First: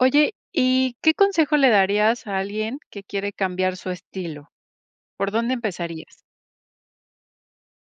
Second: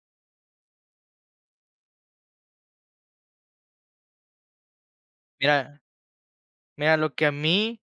Oye, ¿y qué consejo le darías a alguien que quiere cambiar su estilo? ¿Por dónde Mira, empezarías? mira, lo que a mí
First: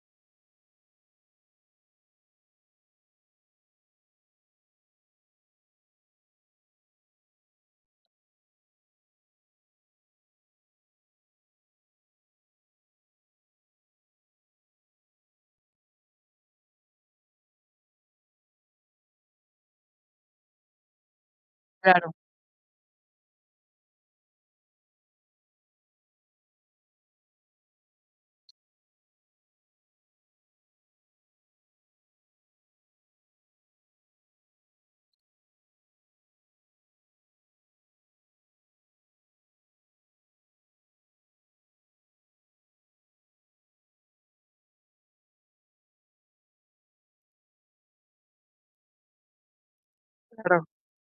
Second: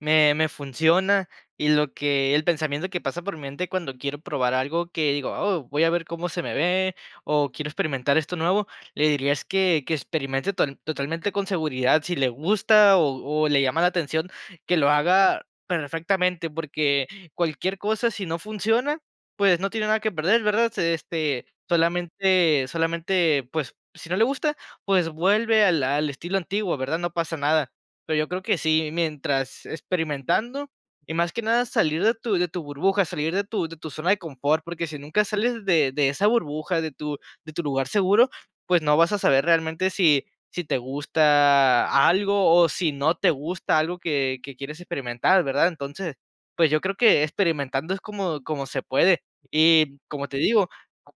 me me funciona, y lo que el pensamiento que pasa por mi mente cuando quiero probar algo, que digo: "Oh, voy a ver cómo se me ve, o quiero experimentar esto nuevo", le diría es que que experimente total totalmente con seguridad. Si le gusta, o o le llama la atención, que lo haga perfectamente, porque cualquier cosa, si no funciona, pues, no tiene nada que perder, ¿verdad? Se este, Claro. solamente solamente, pues, si no le gusta, pues, vuelve al al estilo antiguo, ¿verdad?, no pasa nada. Pero yo creo que sí, mientras experimentando y más que nada salir de tu de tu burbuja, salir de tu de tu zona de confort, porque si nunca sales de de esa burbuja, de tu de tu lugar seguro, pues, no vas a saber realmente si si te gusta algo, o o si no te gusta algo que que quieres experimentar, ¿verdad? Entonces, pues, yo creo que experimentando es como como se puede. Y como te Claro. digo,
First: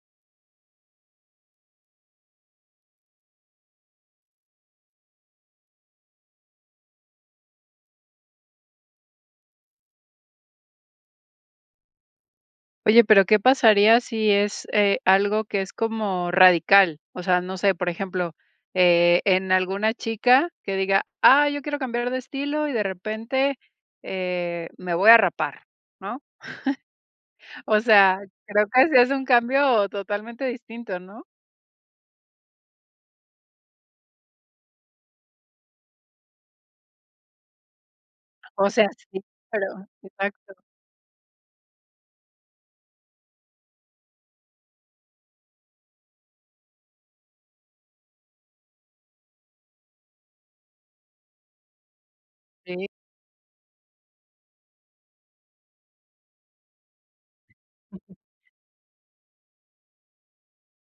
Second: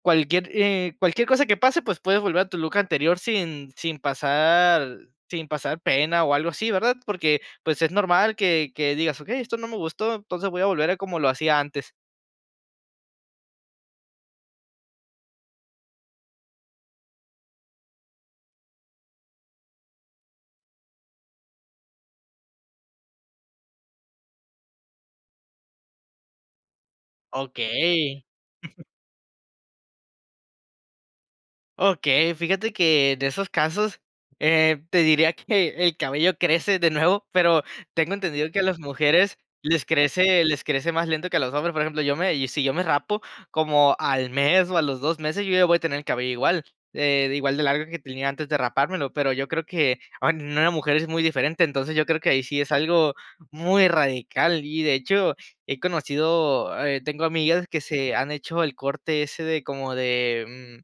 cualquier, eh, cualquier cosa que pase, pues, puedes volver a tu look anterior sin sin pasar sin pasar pena o algo así, ¿verdad? Porque, pues, es normal que que digas: "Okey, esto no me gustó, entonces voy a volver a como lo hacía antes". Oye, pero ¿qué pasaría si es, eh, algo que es como radical? O sea, no sé, por ejemplo, eh, en alguna chica que diga: "Ah, yo quiero cambiar de estilo, y de repente, eh, me voy a rapar", ¿no? O sea, Okey. creo que si es un cambio totalmente distinto, ¿no? Okey, fíjate que de esos casos, eh, te diría que el cabello crece de nuevo, pero tengo entendido que a O las sea, sí, mujeres pero, les crece exacto. les crece más lento que a los hombres, por ejemplo, yo me y si yo me rapo como al mes, o a los 2 meses, yo ya voy a tener el cabello igual, eh, igual de largo que tenía antes de rapármelo, pero yo creo que, ah, en una mujer es muy diferente, entonces yo creo que ahí sí es Sí. algo muy radical, y de hecho, he conocido, eh, tengo amigas que se han hecho el corte ese de como de, mm,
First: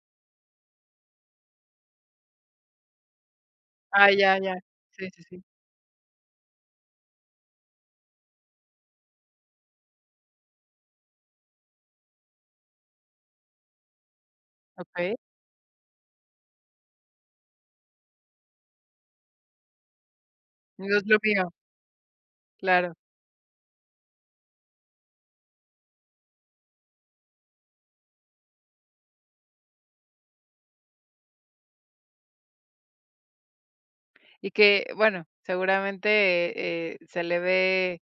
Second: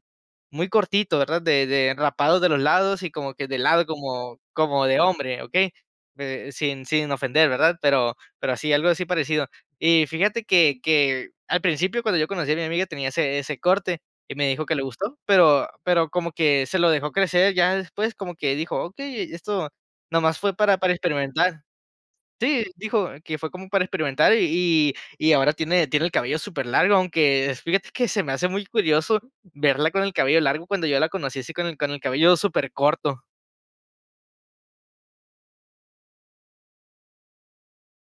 muy cortito, ¿verdad?, de de rapado de los lados y como que de lado Ah, como ya, ya. como de Sí, sí, hombre, sí. ¿okey?, eh, sin sin ofender, ¿verdad?, pero pero así algo así parecido. Y fíjate que que al principio, cuando yo conocí a mi amiga tenía ese ese corte, y me dijo que le Okey. gustó, pero pero como que se lo dejó crecer, ya después como que dijo: "Okey esto nomás fue para para No es lo mío. experimentar". Sí, Claro. dijo que fue como para experimentar, y y y ahora tiene tiene el cabello super largo, aunque fíjate que se me hace muy curioso verla con el cabello largo, cuando yo la conocí así con el con el cabello super corto. Y que, bueno, seguramente, eh eh, se le ve,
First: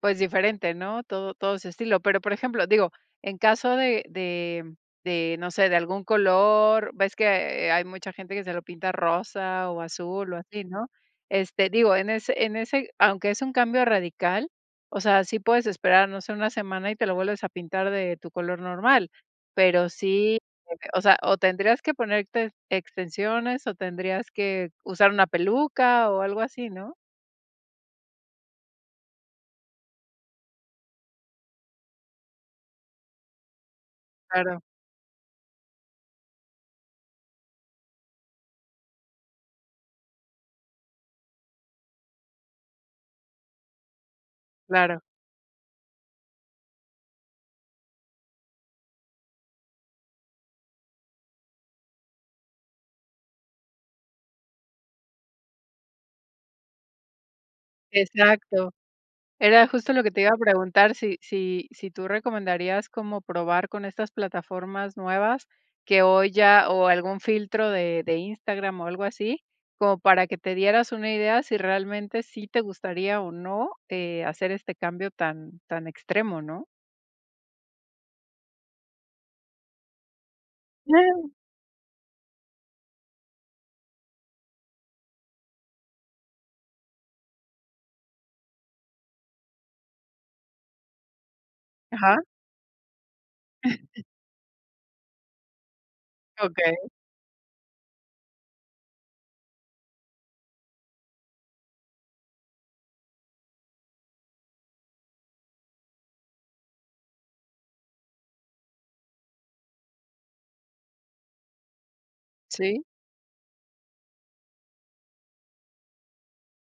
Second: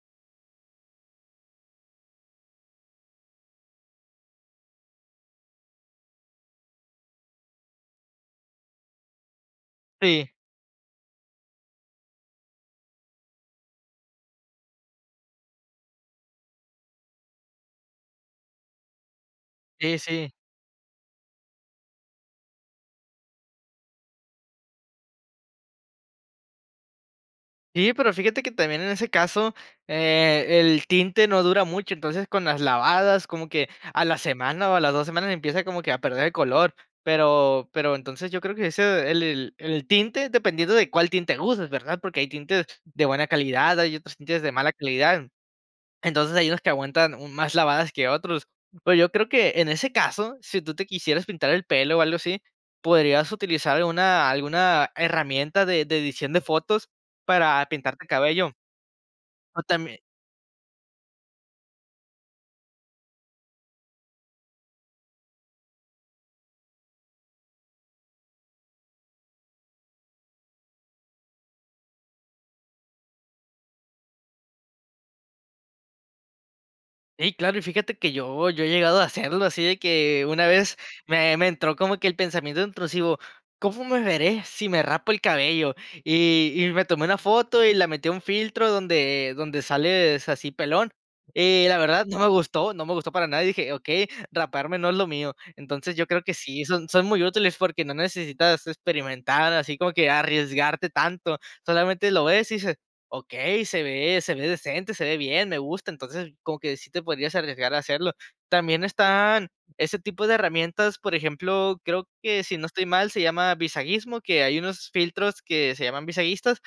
pues diferente, ¿no?, todo todo ese estilo. Pero, por ejemplo, digo, en caso de de de, no sé, de algún color, ves que hay mucha gente que se lo pinta rosa o Sí. azul o así, ¿no?, este, digo en ese en ese aunque es un cambio radical, o sea, sí puedes esperar, no sé, una semana y te lo vuelves a pintar de tu color normal, pero Sí, sí. sí de que, o sea, o tendrías que ponerte extensiones o tendrías que usar una peluca, o algo así, ¿no? Sí, pero fíjate que también en ese caso, eh, el tinte no dura mucho. Entonces con las lavadas como que a la Claro. semana o a las 2 semanas empieza como que a perder el color, pero pero entonces yo creo que ese el el el tinte dependiendo de cuál tinte uses, ¿verdad?, porque hay tintes de buena calidad, hay otros tintes de mala Claro. calidad. Entonces hay unos que aguantan más lavadas que otros. Pero yo creo que en ese caso, si tú te quisieras pintar el pelo o algo así, podrías utilizar una alguna herramienta de de edición de fotos para pintarte el cabello. Exacto. O Era justo también lo que te iba a preguntar. Si, si, si tú recomendarías como probar con estas plataformas nuevas que hoy ya o algún filtro de de Instagram o algo así, como para que te dieras una idea si realmente sí te gustaría o no, eh, hacer este cambio tan tan extremo, ¿no? Ey, claro. Y fíjate que yo yo he llegado a hacerlo así de que, una vez me me entró como que el pensamiento intrusivo: "¿Cómo me veré si me rapo el cabello?". Y y me tomé una foto y la metí a un filtro donde donde sales así pelón. Y la verdad, Ajá. no me gustó, no me gustó para nada y dije: "Okey, raparme no es lo mío". Entonces yo creo que sí, son Okey. son muy útiles, porque no necesitas experimentar, así como que arriesgarte tanto, solamente lo ves y dices: "Okey, se ve se ve decente, se ve bien, me gusta". Entonces como que sí te podrías arriesgar a hacerlo. También están ese tipo de herramientas, por ejemplo, creo que si no Sí. estoy mal se llama Visagismo, que hay unos filtros que se llaman visagistas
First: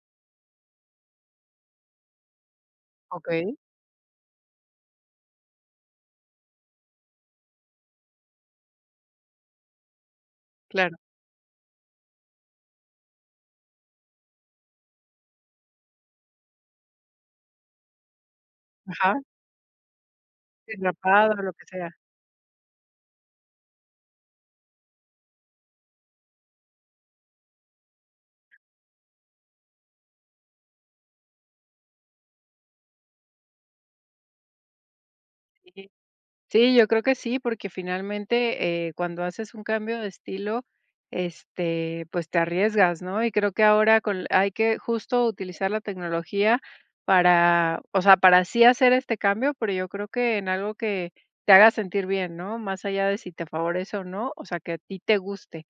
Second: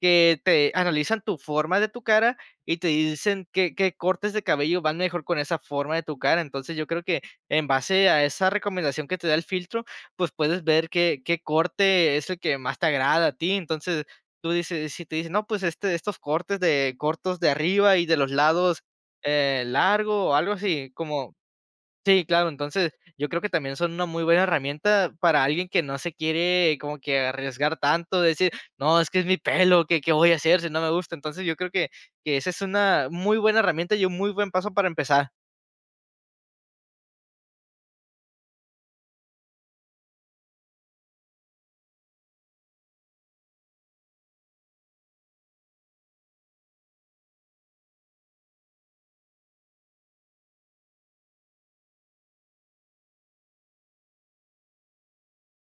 que te analizan tu forma de tu cara, y te dicen Okey. qué qué cortes de cabello van mejor con esa forma de tu cara. Entonces yo creo que en base a esa recomendación que te da el filtro, pues, puedes ver Claro. qué qué corte es el que más te agrada a ti, entonces, tú dices si te dicen: "No, pues, este estos cortes de cortos de arriba y de los lados, Ajá. eh, largo o algo Sí, así". rapado Como o lo que sea. Sí, claro. Entonces, yo creo que también son una muy buena herramienta para alguien que no se quiere como que arriesgar tanto, de decir: "No, es que es mi pelo, ¿qué qué voy a hacer si no me gusta?" Entonces yo creo que, que esa es una muy buena herramienta y un muy buen paso para empezar. Sí. Sí, yo creo que sí, porque finalmente, eh, cuando haces un cambio de estilo, este, pues, te arriesgas, ¿no? Y creo que ahora, con la hay que justo, utilizar la tecnología para, o sea, para sí hacer este cambio, pero, yo creo, que en algo que te haga sentir bien, ¿no? Más allá, de si te favorece o no. O sea, que a ti te guste.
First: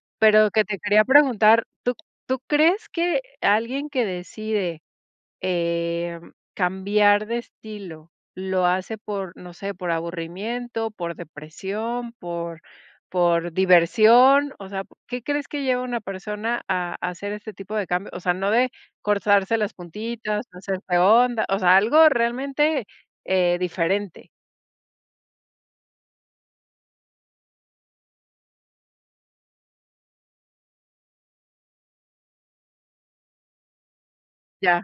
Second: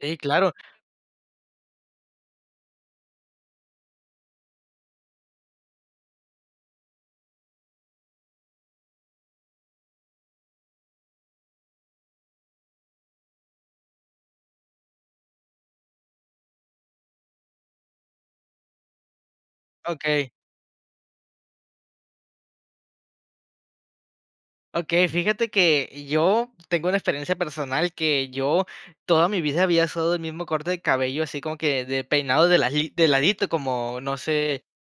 Sí, Pero, claro. que te quería preguntar, ¿tú tú crees que alguien que decide, eh, cambiar de estilo, lo hace por, no sé, por aburrimiento, por depresión, por por diversión. O sea, ¿qué crees que lleva una persona, a a hacer este tipo de cambio? O sea, no de cortarse las Okey. puntitas, hacerse onda, o sea, algo realmente, eh, diferente. Okey. Fíjate, que, yo tengo una experiencia personal, que yo toda mi vida, había usado el mismo corte de cabello, así como que, de peinado de la gi de ladito, como, no sé. Ya.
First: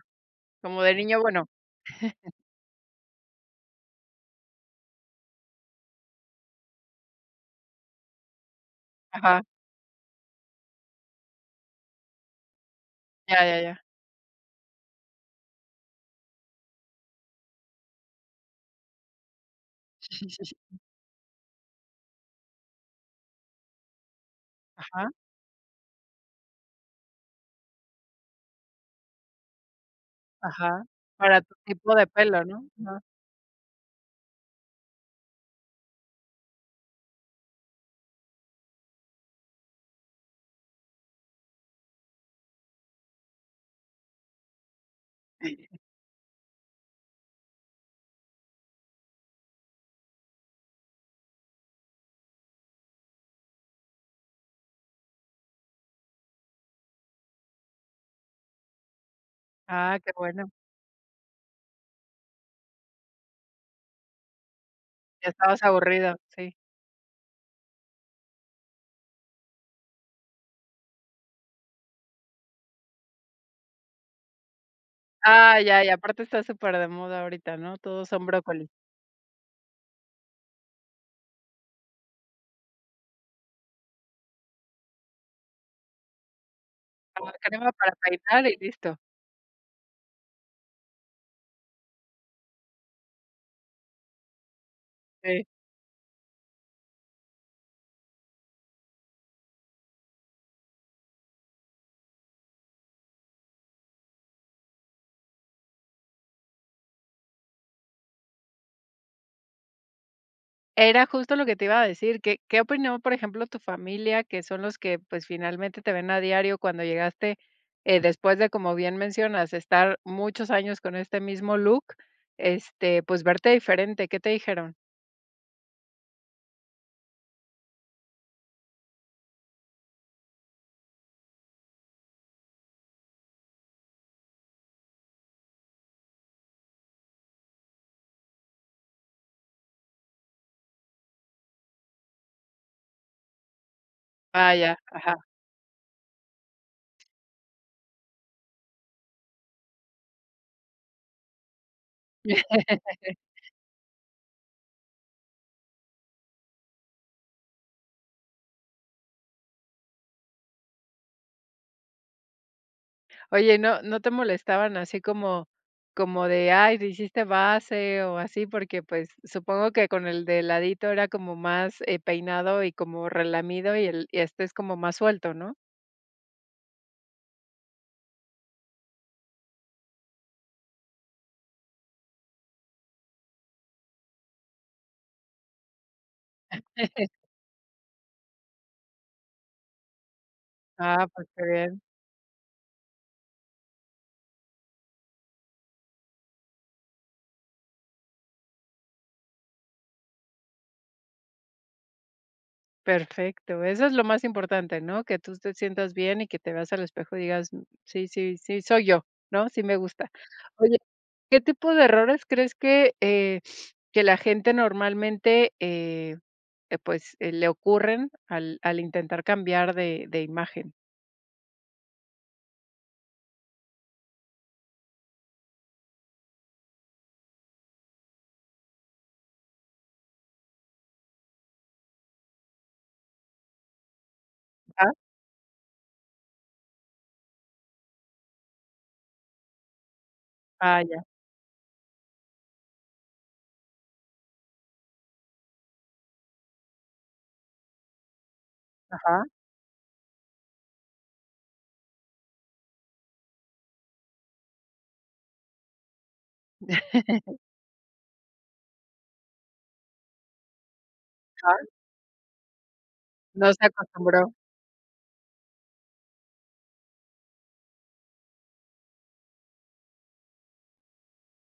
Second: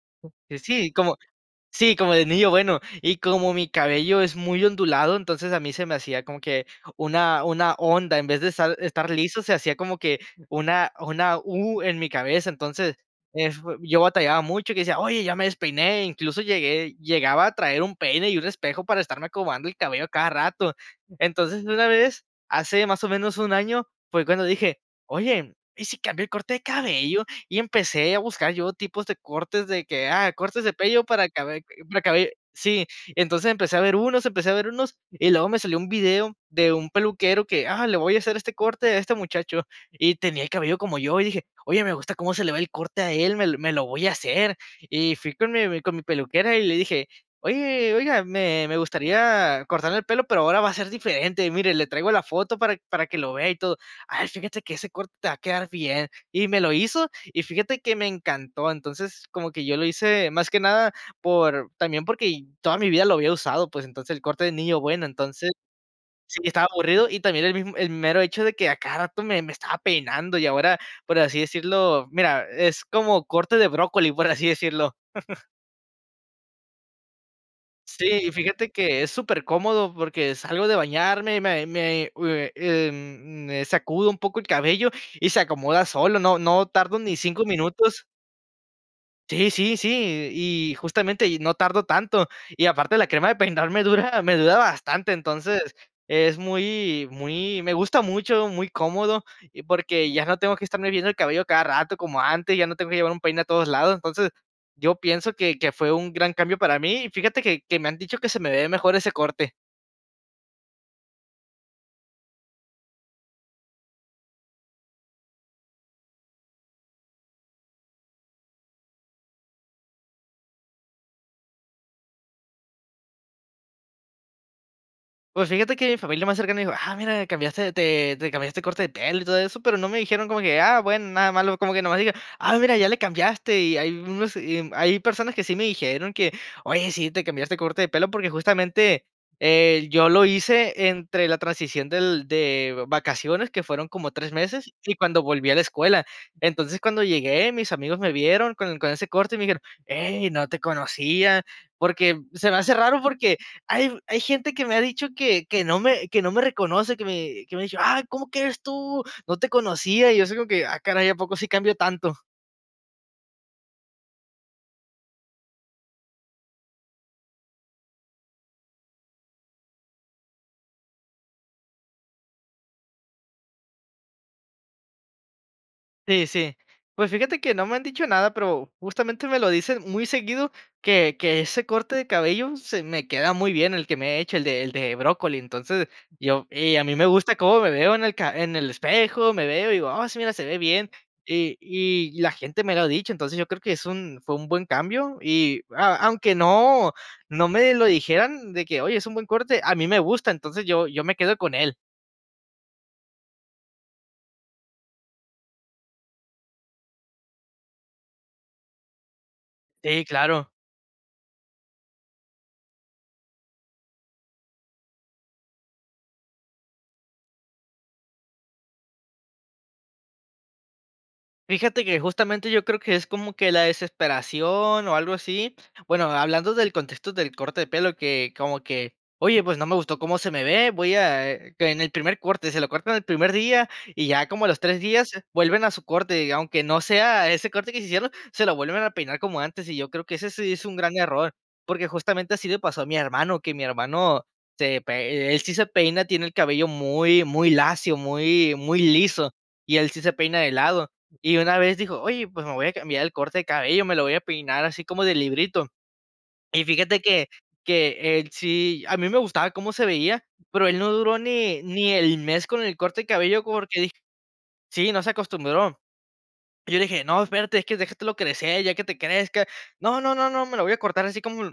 Como Sí, de como niño bueno. sí, como de niño bueno. Y como mi cabello es muy ondulado, entonces, a mí se me hacía, como que una una onda. En vez de estar estar liso, Ajá. se hacía como que una una U en mi cabeza. Entonces, Ya, eh, ya, f ya. yo batallaba mucho, y que decía: "Oye ya me despeiné". incluso, llegué llegaba a traer un peine y un espejo, para estarme acomodando el cabello a Sí, cada sí, sí. rato. Entonces, una vez, hace más o menos, 1 año, fue cuando dije: Ajá. "Oye, ¿y si cambió el corte de cabello?". Y, empecé a buscar yo, tipos de cortes, de que, ah, cortes de Ajá. pello para Para tu cabe tipo de cabe pelo, ¿no? Sí. No. Entonces, empecé a ver unos empecé a ver unos. Y luego, me salió un video de un peluquero, que: "Ah, le voy a hacer este corte a este muchacho". Y tenía el cabello como yo, y dije: "Oye, me gusta cómo se le ve el corte a él. Me me lo voy a hacer". Y fui con mi mi con mi peluquera, y le dije: "Oye, oiga, me me gustaría cortarme el pelo, pero ahora va a ser diferente. Mire, le traigo la foto, para para que lo vea y todo". "Ay, fíjate que ese corte, te va a quedar bien". Y me lo hizo, y fíjate, que me encantó. Entonces, como que yo lo Ah, qué hice, más bueno. que nada, por, también, porque toda mi vida lo había usado, pues, entonces, el corte de niño bueno, Ya entonces estabas aburrido. Sí, Sí. estaba aburrido. Y también, el mismo el mero hecho de que, a cada rato, me me estaba peinando. Y ahora, por así decirlo, mira, es como corte de brócoli, por así decirlo. Ah, ya. Y aparte, está súper de moda ahorita, ¿no? Todos son Sí. Y brócoli. fíjate, que es súper cómodo, porque salgo de bañarme, y me me u em, me sacudo un poco el cabello, y se acomoda solo. No no tardo ni [unintelligible] 5 crema para minutos. peinar, y listo. Sí, sí, sí. Y justamente, no tardo tanto, y aparte, la crema de peinar me dura me dura bastante. Sí. Entonces es muy muy me gusta mucho, muy cómodo, porque ya no tengo que estarme viendo el cabello a cada rato como antes, ya no tengo que llevar un peine a todos lados. Entonces yo pienso que que fue un gran cambio para mí y fíjate que que me han dicho que se me ve mejor ese corte. Era justo lo que te iba a decir. ¿Qué qué opinó, por ejemplo, tu familia, que son los que, pues, finalmente te ven a diario, cuando llegaste, eh, después de, como bien mencionas, estar muchos años con este mismo look, este, pues, verte diferente, qué te dijeron? Pues fíjate que mi familia más cercana me dijo: "Ah, mira, cambiaste, te te cambiaste el corte de pelo y todo eso", pero no me dijeron como que, ah, bueno, nada malo, como que nada más dijeron: "Ah, mira, ya le cambiaste", y hay unos, y hay personas que sí me dijeron que: "Oye, sí te cambiaste de corte de pelo", porque justamente, eh, yo lo hice entre la transición del de vacaciones, que fueron como 3 Ah, meses, ya. y Ajá. cuando volví a la escuela. Entonces cuando llegué, mis amigos me vieron con con ese corte y me dijeron: Ey, no te conocía", porque se me hace raro, porque hay hay gente que me ha dicho que que no me que no me reconoce, que me que me ha dicho: "Ah, ¿cómo que eres tú? No te conocía", y yo: "Ah, caray, ¿a poco sí cambio tanto?" Oye, ¿no no te molestaban así como como de: "Ay, te hiciste base", o así?, porque, pues, supongo que con el de ladito era como más, eh, peinado y como relamido. Y el y este es como más suelto, ¿no? Sí, sí. Pues, fíjate que no me han dicho nada, pero justamente me lo dicen muy seguido, que que ese corte de cabello, se me queda muy bien, el que me he hecho, el de el de brócoli. Entonces, yo y a mí me gusta cómo me veo en el ca en el espejo. Me veo y digo: "Ah, sí, mira, se ve bien". Ah, pues qué Y bien. y la gente me lo ha dicho. Entonces, yo creo que es un fue un buen cambio, y a aunque no no me lo dijeran, de que: "Oye, es un buen corte". A mí me gusta, entonces, yo yo me quedo con él. Perfecto. Eso es lo más importante, ¿no? Que tú te sientas bien y que te veas al espejo y digas: "Sí, sí, sí, soy yo", ¿no? "Sí, me Sí, gusta". claro. Oye, ¿qué tipo de errores crees que, eh, que la gente, normalmente, eh, eh, pues, eh, le ocurren al al intentar cambiar de de imagen? Fíjate que, justamente, yo creo que es como que la desesperación o algo así. Bueno, hablando del contexto del corte de pelo, que como que "Oye, pues no me gustó cómo se me ve". Voy a, eh, que en el primer corte, se lo cortan el primer día, y ya como a los 3 Ajá. días vuelven a su corte, aunque no sea ese corte que se hicieron, se lo vuelven a peinar como antes. Y yo creo que ese sí es un Ah, gran ya. error porque, justamente, así le pasó a mi hermano, que mi hermano se pe e él sí se peina. Tiene el cabello muy, muy lacio, muy, muy Ajá. liso y él sí se peina de lado, y una vez dijo: "Oye, pues me voy a cambiar el corte de cabello, me lo voy a peinar así como de librito". Y fíjate que que él sí, a mí me gustaba cómo se veía, pero él no duró ni Ajá. ni el mes con el corte de cabello No se porque, dije acostumbró. sí, no se acostumbró. Y yo le dije: "No espérate, es que déjatelo crecer, ya que te crezca". "No, no, no, no, me lo voy a cortar así como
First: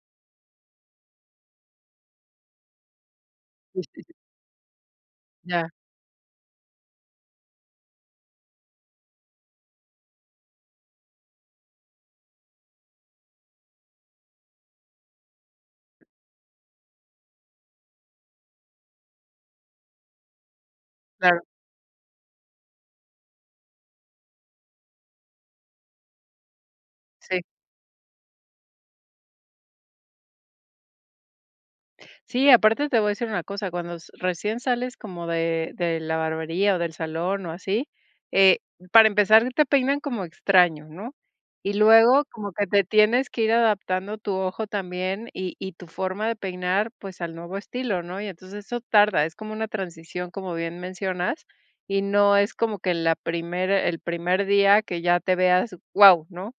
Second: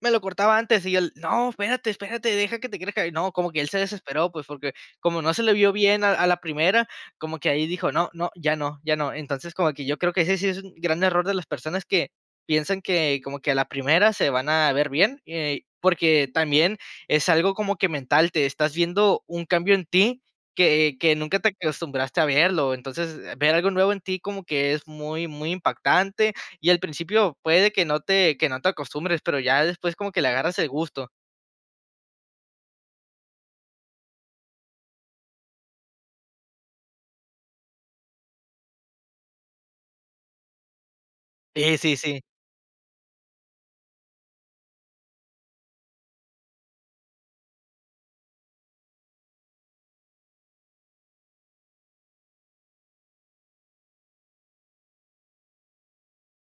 me lo cortaba antes". Y él: "No, espérate, espérate, deja que te crezca". Y no, como que él se [unintelligible] desesperó, pues, porque como no se le Ya. vio bien a a la primera, como que ahí dijo: "No, no, ya no, ya no". Entonces, como que yo creo que ese sí es un gran error de las personas que piensan que como que a la primera se van a ver bien, eh, porque también es algo como que mental, te estás viendo un cambio en ti que que nunca Claro. te acostumbraste a verlo. Entonces, ver algo nuevo en ti como que es muy, muy impactante y, al principio, Sí. puede que no te que no te acostumbres, pero ya después como que le agarras el gusto. Sí, aparte, te voy a decir una cosa, cuando s recién sales como de de la barbería, o del salón o así, eh, para empezar te peinan como extraño, ¿no? Y Sí, sí, sí. luego como que te tienes que ir adaptando tu ojo también, y y tu forma de peinar, pues, al nuevo estilo, ¿no? Y entonces eso tarda. Es como una transición, como bien mencionas. Y no es como que la primera el primer día que ya te veas, guau, ¿no?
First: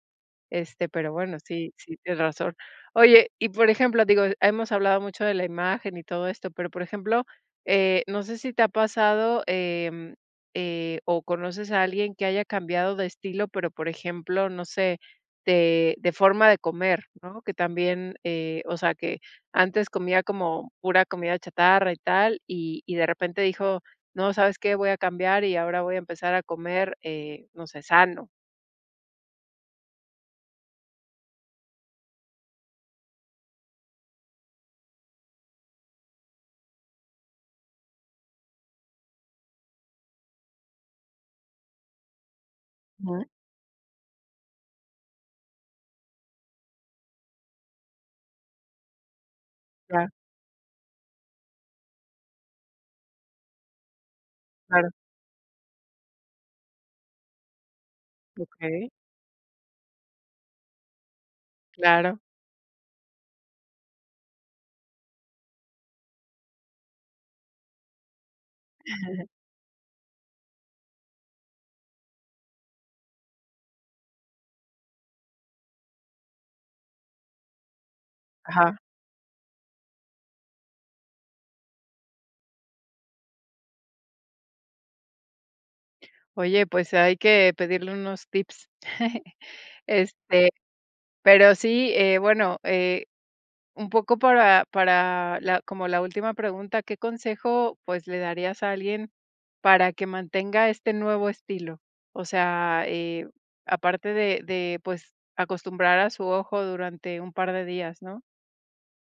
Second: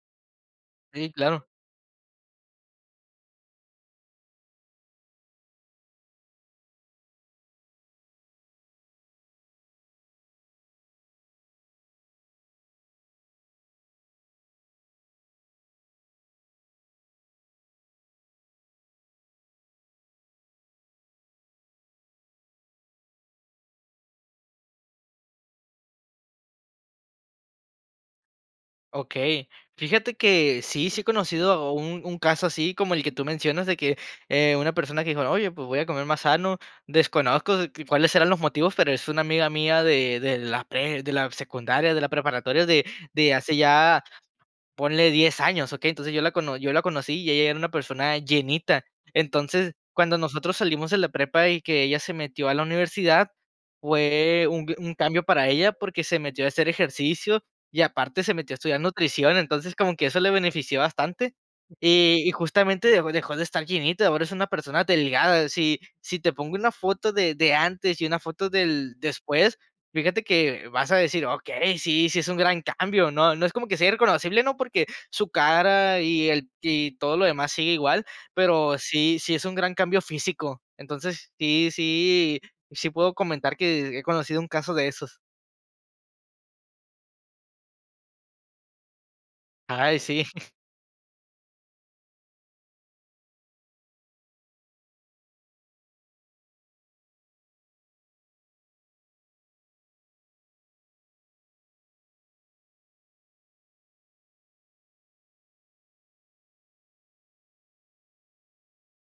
Este, Sí, pero bueno, claro. sí sí, tienes razón. Oye, y por ejemplo, digo, hemos hablado mucho de la imagen y todo esto, pero por ejemplo, eh, no sé, si te ha pasado, eh eh, o conoces a alguien que haya cambiado de estilo, pero por ejemplo, no sé, de de forma de comer, ¿no?, que también, eh, o sea, que antes comía como pura comida chatarra y tal, y y de repente dijo: "No, ¿sabes qué? Voy a cambiar y ahora voy a empezar a comer, eh, no sé, sano". Okey. Fíjate que si sí he conocido un un caso así como el que tú mencionas, de que, eh, una persona que dijo: "Oye, pues, voy a comer más sano". Desconozco cuáles eran los motivos, pero es una amiga mía de de la pre de la secundaria, de la preparatoria, de Ujú. de hace ya, ponle 10 años, ¿okey? Entonces yo la cono yo la conocí, y ella era una persona llenita. Entonces, Claro. cuando nosotros salimos de la prepa y que ella se metió a la universidad, fue un Claro. un cambio para ella porque se metió a hacer ejercicio. Y aparte se metió a estudiar Okey. nutrición. Entonces como que eso le benefició bastante, y Claro. y justamente dejó dejó de estar llenita. Ahora es una persona delgada. Si si te pongo una foto de de antes y una foto del después, fíjate que vas a decir: "Okey, sí, sí es un gran cambio, ¿no?" No es como que sea irreconocible, ¿no?, porque su cara y ella y todo lo demás sigue igual, Ajá. pero sí sí es un gran cambio físico. Entonces sí, sí, sí, puedo comentar que he conocido un caso de esos. Oye, pues hay que pedirle unos tips. Ay, sí. Este, pero sí, eh, bueno, eh, un poco para para la como la última pregunta, ¿qué consejo, pues le darías a alguien para que mantenga este nuevo estilo? O sea, eh, aparte de de, pues, acostumbrar a su ojo durante un par de días, ¿no?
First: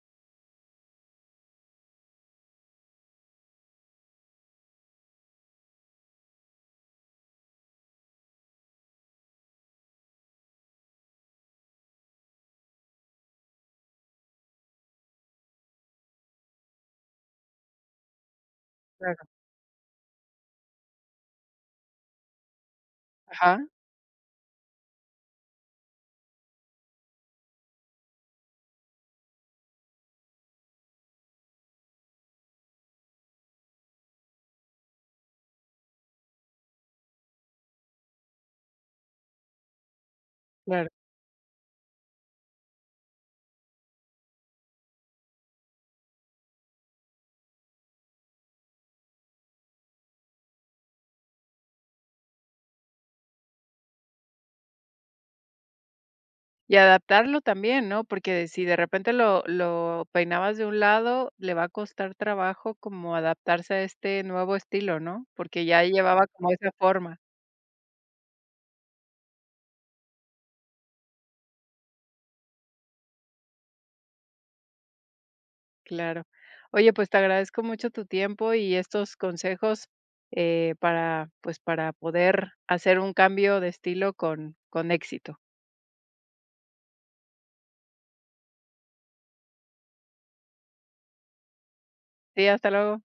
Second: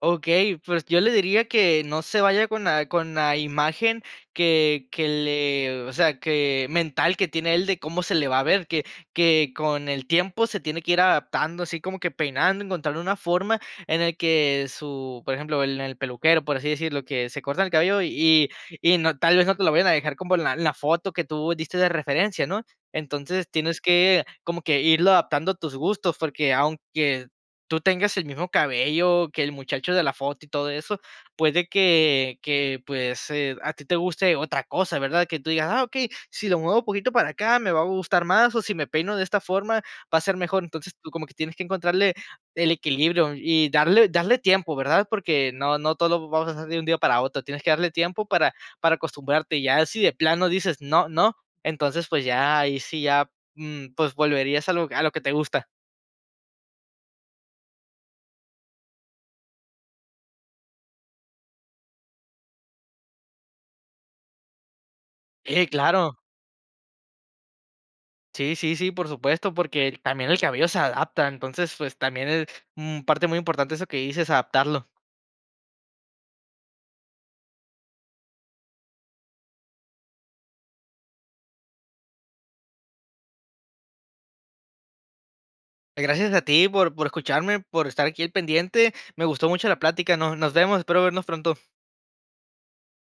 Okey, pues yo le diría que no se vaya con la con la imagen que que le o sea, que mental que tiene él de cómo se le va a ver que que con el tiempo se tiene que ir adaptando así como que peinando, encontrar una forma en el que su por ejemplo, en el peluquero, por así decirlo, que se cortan el cabello y y no, Claro. tal vez no te lo vayan a dejar como en la en la foto que tú diste de referencia, ¿no?, entonces Ajá. tienes que como que irlo adaptando a tus gustos, porque aunque tú tengas el mismo cabello que el muchacho de la foto y todo eso, puede que que pues, eh, a ti te guste otra cosa, ¿verdad?, que tú digas: "Ah, okey, si lo muevo un poquito para acá, me va a gustar más, o si me peino de esta forma, va a ser mejor". Claro. Entonces tú como que tienes que encontrar el equilibrio y darle darle tiempo, ¿verdad?, porque no no todo vamos a hacer de un día para otro. Tienes que darle tiempo para para acostumbrarte, y ya si de plano dices: "No, no", entonces pues ya ahí sí ya, mm, pues volverías a lo a lo que te gusta. Y adaptarlo también, ¿no?, porque si de repente lo lo peinabas de un lado, le va a costar trabajo como adaptarse a este nuevo estilo, ¿no?, Sí, porque ya claro. llevaba como esa forma. Sí, sí, sí, por supuesto, porque también el cabello se adapta. Entonces, pues también es mm, parte muy importante eso que dices, adaptarlo. Claro. Oye, pues te agradezco mucho tu tiempo y estos consejos, eh, para, pues para poder hacer un cambio de estilo con con éxito. Pues gracias a ti por por escucharme, por estar aquí al pendiente. Me gustó mucho la plática, no nos vemos, espero vernos pronto. Sí, hasta luego.